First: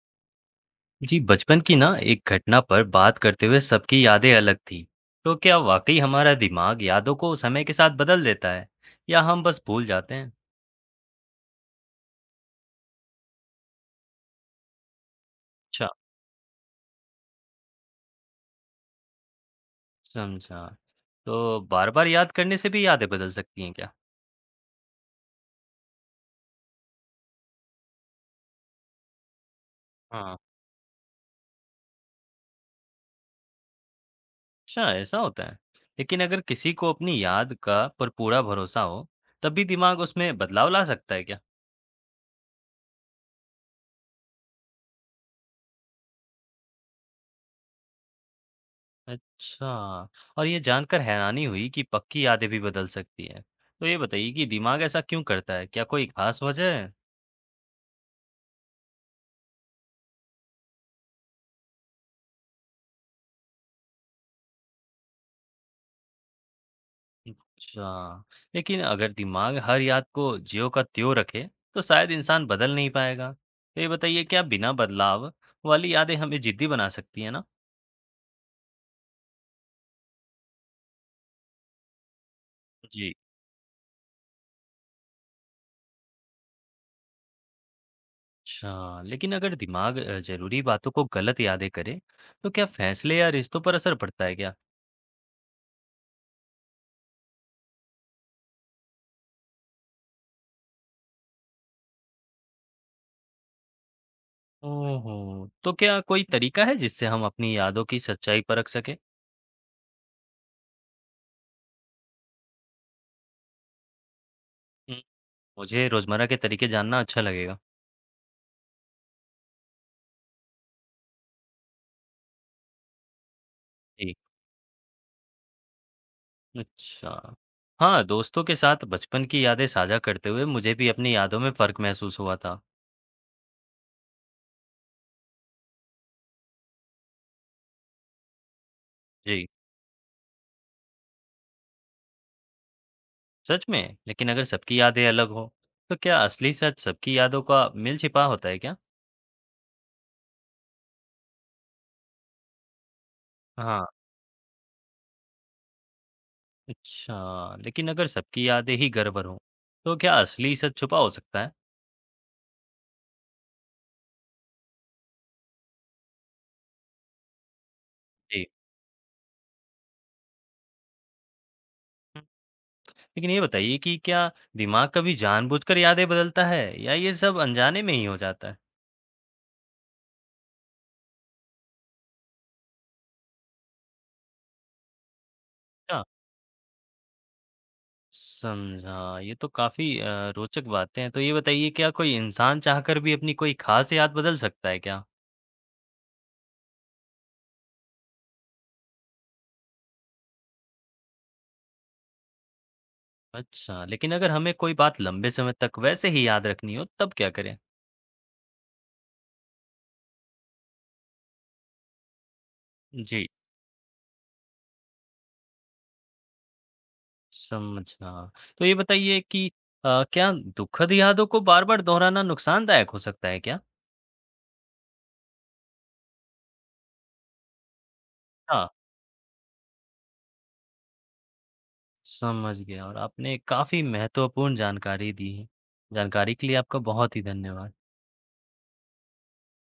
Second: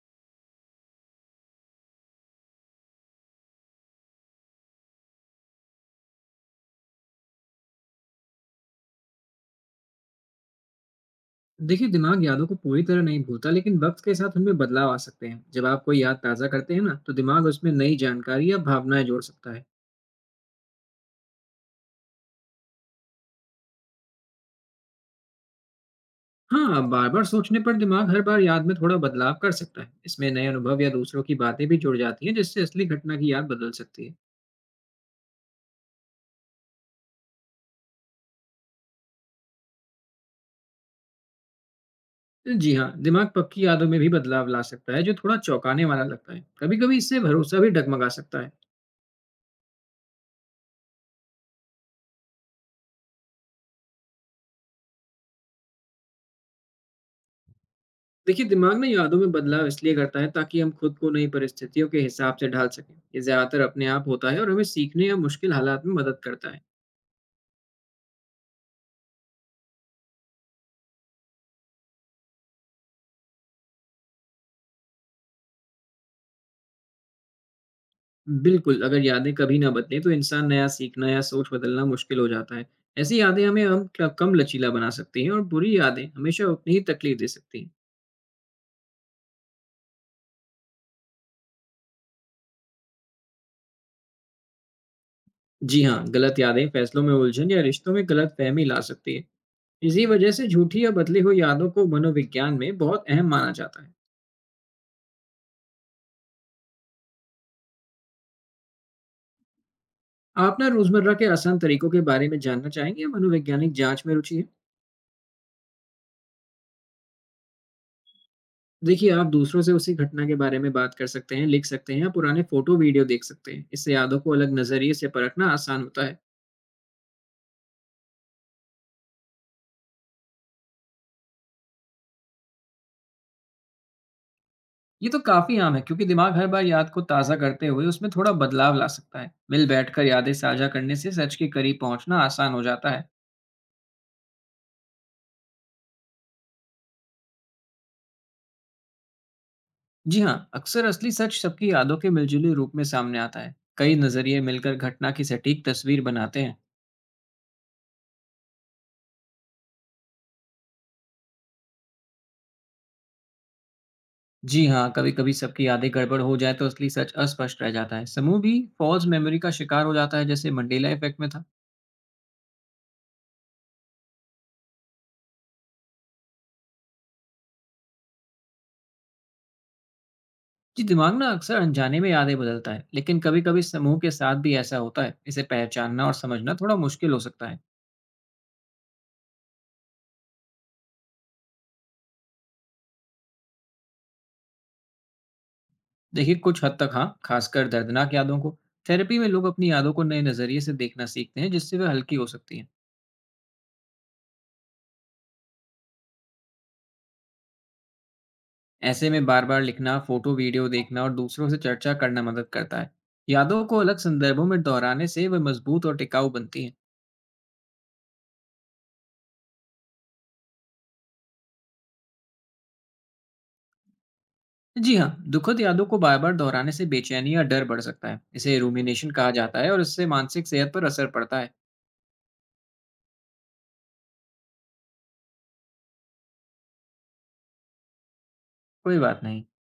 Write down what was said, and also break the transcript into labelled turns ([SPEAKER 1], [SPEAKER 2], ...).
[SPEAKER 1] जी, बचपन की ना एक घटना पर बात करते हुए सबकी यादें अलग थी। तो क्या वाकई हमारा दिमाग यादों को समय के साथ बदल देता है या हम बस भूल जाते हैं?
[SPEAKER 2] देखिए दिमाग यादों को पूरी तरह नहीं भूलता, लेकिन वक्त के साथ उनमें बदलाव आ सकते हैं। जब आप
[SPEAKER 1] अच्छा,
[SPEAKER 2] कोई याद ताज़ा करते हैं ना, तो दिमाग उसमें नई जानकारी या भावनाएं जोड़ सकता है।
[SPEAKER 1] समझा। तो बार-बार याद करने से भी यादें बदल सकती हैं क्या?
[SPEAKER 2] हाँ, बार बार सोचने पर दिमाग हर बार याद में थोड़ा बदलाव कर सकता है। इसमें
[SPEAKER 1] हाँ,
[SPEAKER 2] नए अनुभव या दूसरों की बातें भी जुड़ जाती हैं, जिससे असली घटना की याद बदल सकती है।
[SPEAKER 1] अच्छा ऐसा होता है। लेकिन अगर किसी को अपनी याद का पर पूरा भरोसा हो, तब भी दिमाग उसमें बदलाव ला सकता है क्या?
[SPEAKER 2] जी हाँ, दिमाग पक्की यादों में भी बदलाव ला सकता है, जो थोड़ा चौंकाने वाला लगता है। कभी कभी इससे भरोसा भी डगमगा सकता है।
[SPEAKER 1] अच्छा, और ये जानकर हैरानी हुई कि पक्की यादें भी बदल सकती हैं। तो ये बताइए कि दिमाग ऐसा क्यों करता है? क्या कोई खास वजह है?
[SPEAKER 2] देखिए, दिमाग ना यादों में बदलाव इसलिए करता है ताकि हम खुद को नई परिस्थितियों के हिसाब से ढाल सकें। ये ज़्यादातर अपने आप होता है और हमें सीखने या मुश्किल हालात में मदद करता है।
[SPEAKER 1] अच्छा, लेकिन अगर दिमाग हर याद को ज्यों का त्यों रखे तो शायद इंसान बदल नहीं पाएगा। तो ये बताइए क्या बिना बदलाव वाली यादें हमें जिद्दी बना सकती है ना।
[SPEAKER 2] बिल्कुल, अगर यादें कभी ना बदलें तो इंसान नया सीखना या सोच बदलना मुश्किल हो जाता है।
[SPEAKER 1] जी।
[SPEAKER 2] ऐसी यादें हमें हम क कम लचीला बना सकती हैं, और बुरी यादें हमेशा उतनी ही तकलीफ दे सकती हैं।
[SPEAKER 1] अच्छा, लेकिन अगर दिमाग जरूरी बातों को गलत यादें करे तो क्या फैसले या रिश्तों पर असर पड़ता है क्या?
[SPEAKER 2] जी हाँ, गलत यादें फैसलों में उलझन या रिश्तों में गलतफ़हमी ला सकती हैं। इसी वजह से झूठी या बदली हुई यादों को मनोविज्ञान में बहुत अहम माना जाता है।
[SPEAKER 1] ओहो, तो क्या कोई तरीका है जिससे हम अपनी यादों की सच्चाई परख सके?
[SPEAKER 2] आप ना रोजमर्रा के आसान तरीकों के बारे में जानना चाहेंगे या मनोवैज्ञानिक जांच में रुचि है?
[SPEAKER 1] हम्म, मुझे रोजमर्रा के तरीके जानना अच्छा लगेगा।
[SPEAKER 2] देखिए, आप दूसरों से उसी घटना के बारे में बात कर सकते हैं, लिख सकते हैं या पुराने फोटो वीडियो देख सकते हैं। इससे
[SPEAKER 1] जी।
[SPEAKER 2] यादों को अलग नजरिए से परखना आसान होता है।
[SPEAKER 1] अच्छा। हाँ, दोस्तों के साथ बचपन की यादें साझा करते हुए मुझे भी अपनी यादों में फ़र्क महसूस हुआ था।
[SPEAKER 2] ये तो काफी आम है क्योंकि दिमाग हर बार याद को ताज़ा करते हुए उसमें थोड़ा बदलाव ला सकता है।
[SPEAKER 1] जी,
[SPEAKER 2] मिल बैठकर यादें साझा करने से सच के करीब पहुंचना आसान हो जाता है।
[SPEAKER 1] सच में। लेकिन अगर सबकी यादें अलग हों, तो क्या असली सच सबकी यादों का मिल-छिपा होता है क्या?
[SPEAKER 2] जी हाँ, अक्सर असली सच सबकी यादों के मिलजुले रूप में सामने आता है।
[SPEAKER 1] हाँ,
[SPEAKER 2] कई नजरिए मिलकर घटना की सटीक तस्वीर बनाते हैं।
[SPEAKER 1] अच्छा। लेकिन अगर सबकी यादें ही गड़बड़ हों, तो क्या असली सच छुपा हो सकता है?
[SPEAKER 2] जी हाँ, कभी-कभी सबकी यादें गड़बड़ हो जाए तो असली सच अस्पष्ट रह जाता है। समूह
[SPEAKER 1] जी।
[SPEAKER 2] भी फॉल्स मेमोरी का शिकार हो जाता है, जैसे मंडेला इफेक्ट में था।
[SPEAKER 1] हम्म, लेकिन ये बताइए कि क्या दिमाग कभी जानबूझकर यादें बदलता है या ये सब अनजाने में ही हो जाता
[SPEAKER 2] जी, दिमाग ना अक्सर अनजाने में यादें बदलता है, लेकिन कभी-कभी समूह के साथ भी ऐसा होता है। इसे
[SPEAKER 1] है?
[SPEAKER 2] पहचानना और समझना थोड़ा मुश्किल हो सकता है।
[SPEAKER 1] समझा। ये तो काफ़ी रोचक बातें हैं। तो ये बताइए क्या कोई इंसान चाहकर भी अपनी कोई ख़ास याद बदल सकता है क्या?
[SPEAKER 2] देखिए, कुछ हद तक हाँ, खासकर दर्दनाक यादों को। थेरेपी में लोग अपनी यादों को नए नज़रिए से देखना सीखते हैं, जिससे वे हल्की हो सकती हैं।
[SPEAKER 1] अच्छा, लेकिन अगर हमें कोई बात लंबे समय तक वैसे ही याद रखनी हो तब क्या करें?
[SPEAKER 2] ऐसे में बार-बार लिखना, फोटो वीडियो देखना और दूसरों से चर्चा करना मदद करता है।
[SPEAKER 1] जी,
[SPEAKER 2] यादों को अलग संदर्भों में दोहराने से वे मजबूत और टिकाऊ बनती हैं।
[SPEAKER 1] समझा। तो ये बताइए कि क्या दुखद यादों को बार-बार दोहराना नुकसानदायक हो सकता है क्या?
[SPEAKER 2] जी हाँ, दुखद यादों को बार-बार दोहराने से बेचैनी या डर बढ़ सकता है। इसे
[SPEAKER 1] हाँ,
[SPEAKER 2] रूमिनेशन कहा जाता है, और इससे मानसिक सेहत पर असर पड़ता है।
[SPEAKER 1] समझ गया और आपने काफ़ी महत्वपूर्ण जानकारी दी है। जानकारी के लिए आपका बहुत ही धन्यवाद।
[SPEAKER 2] कोई बात नहीं।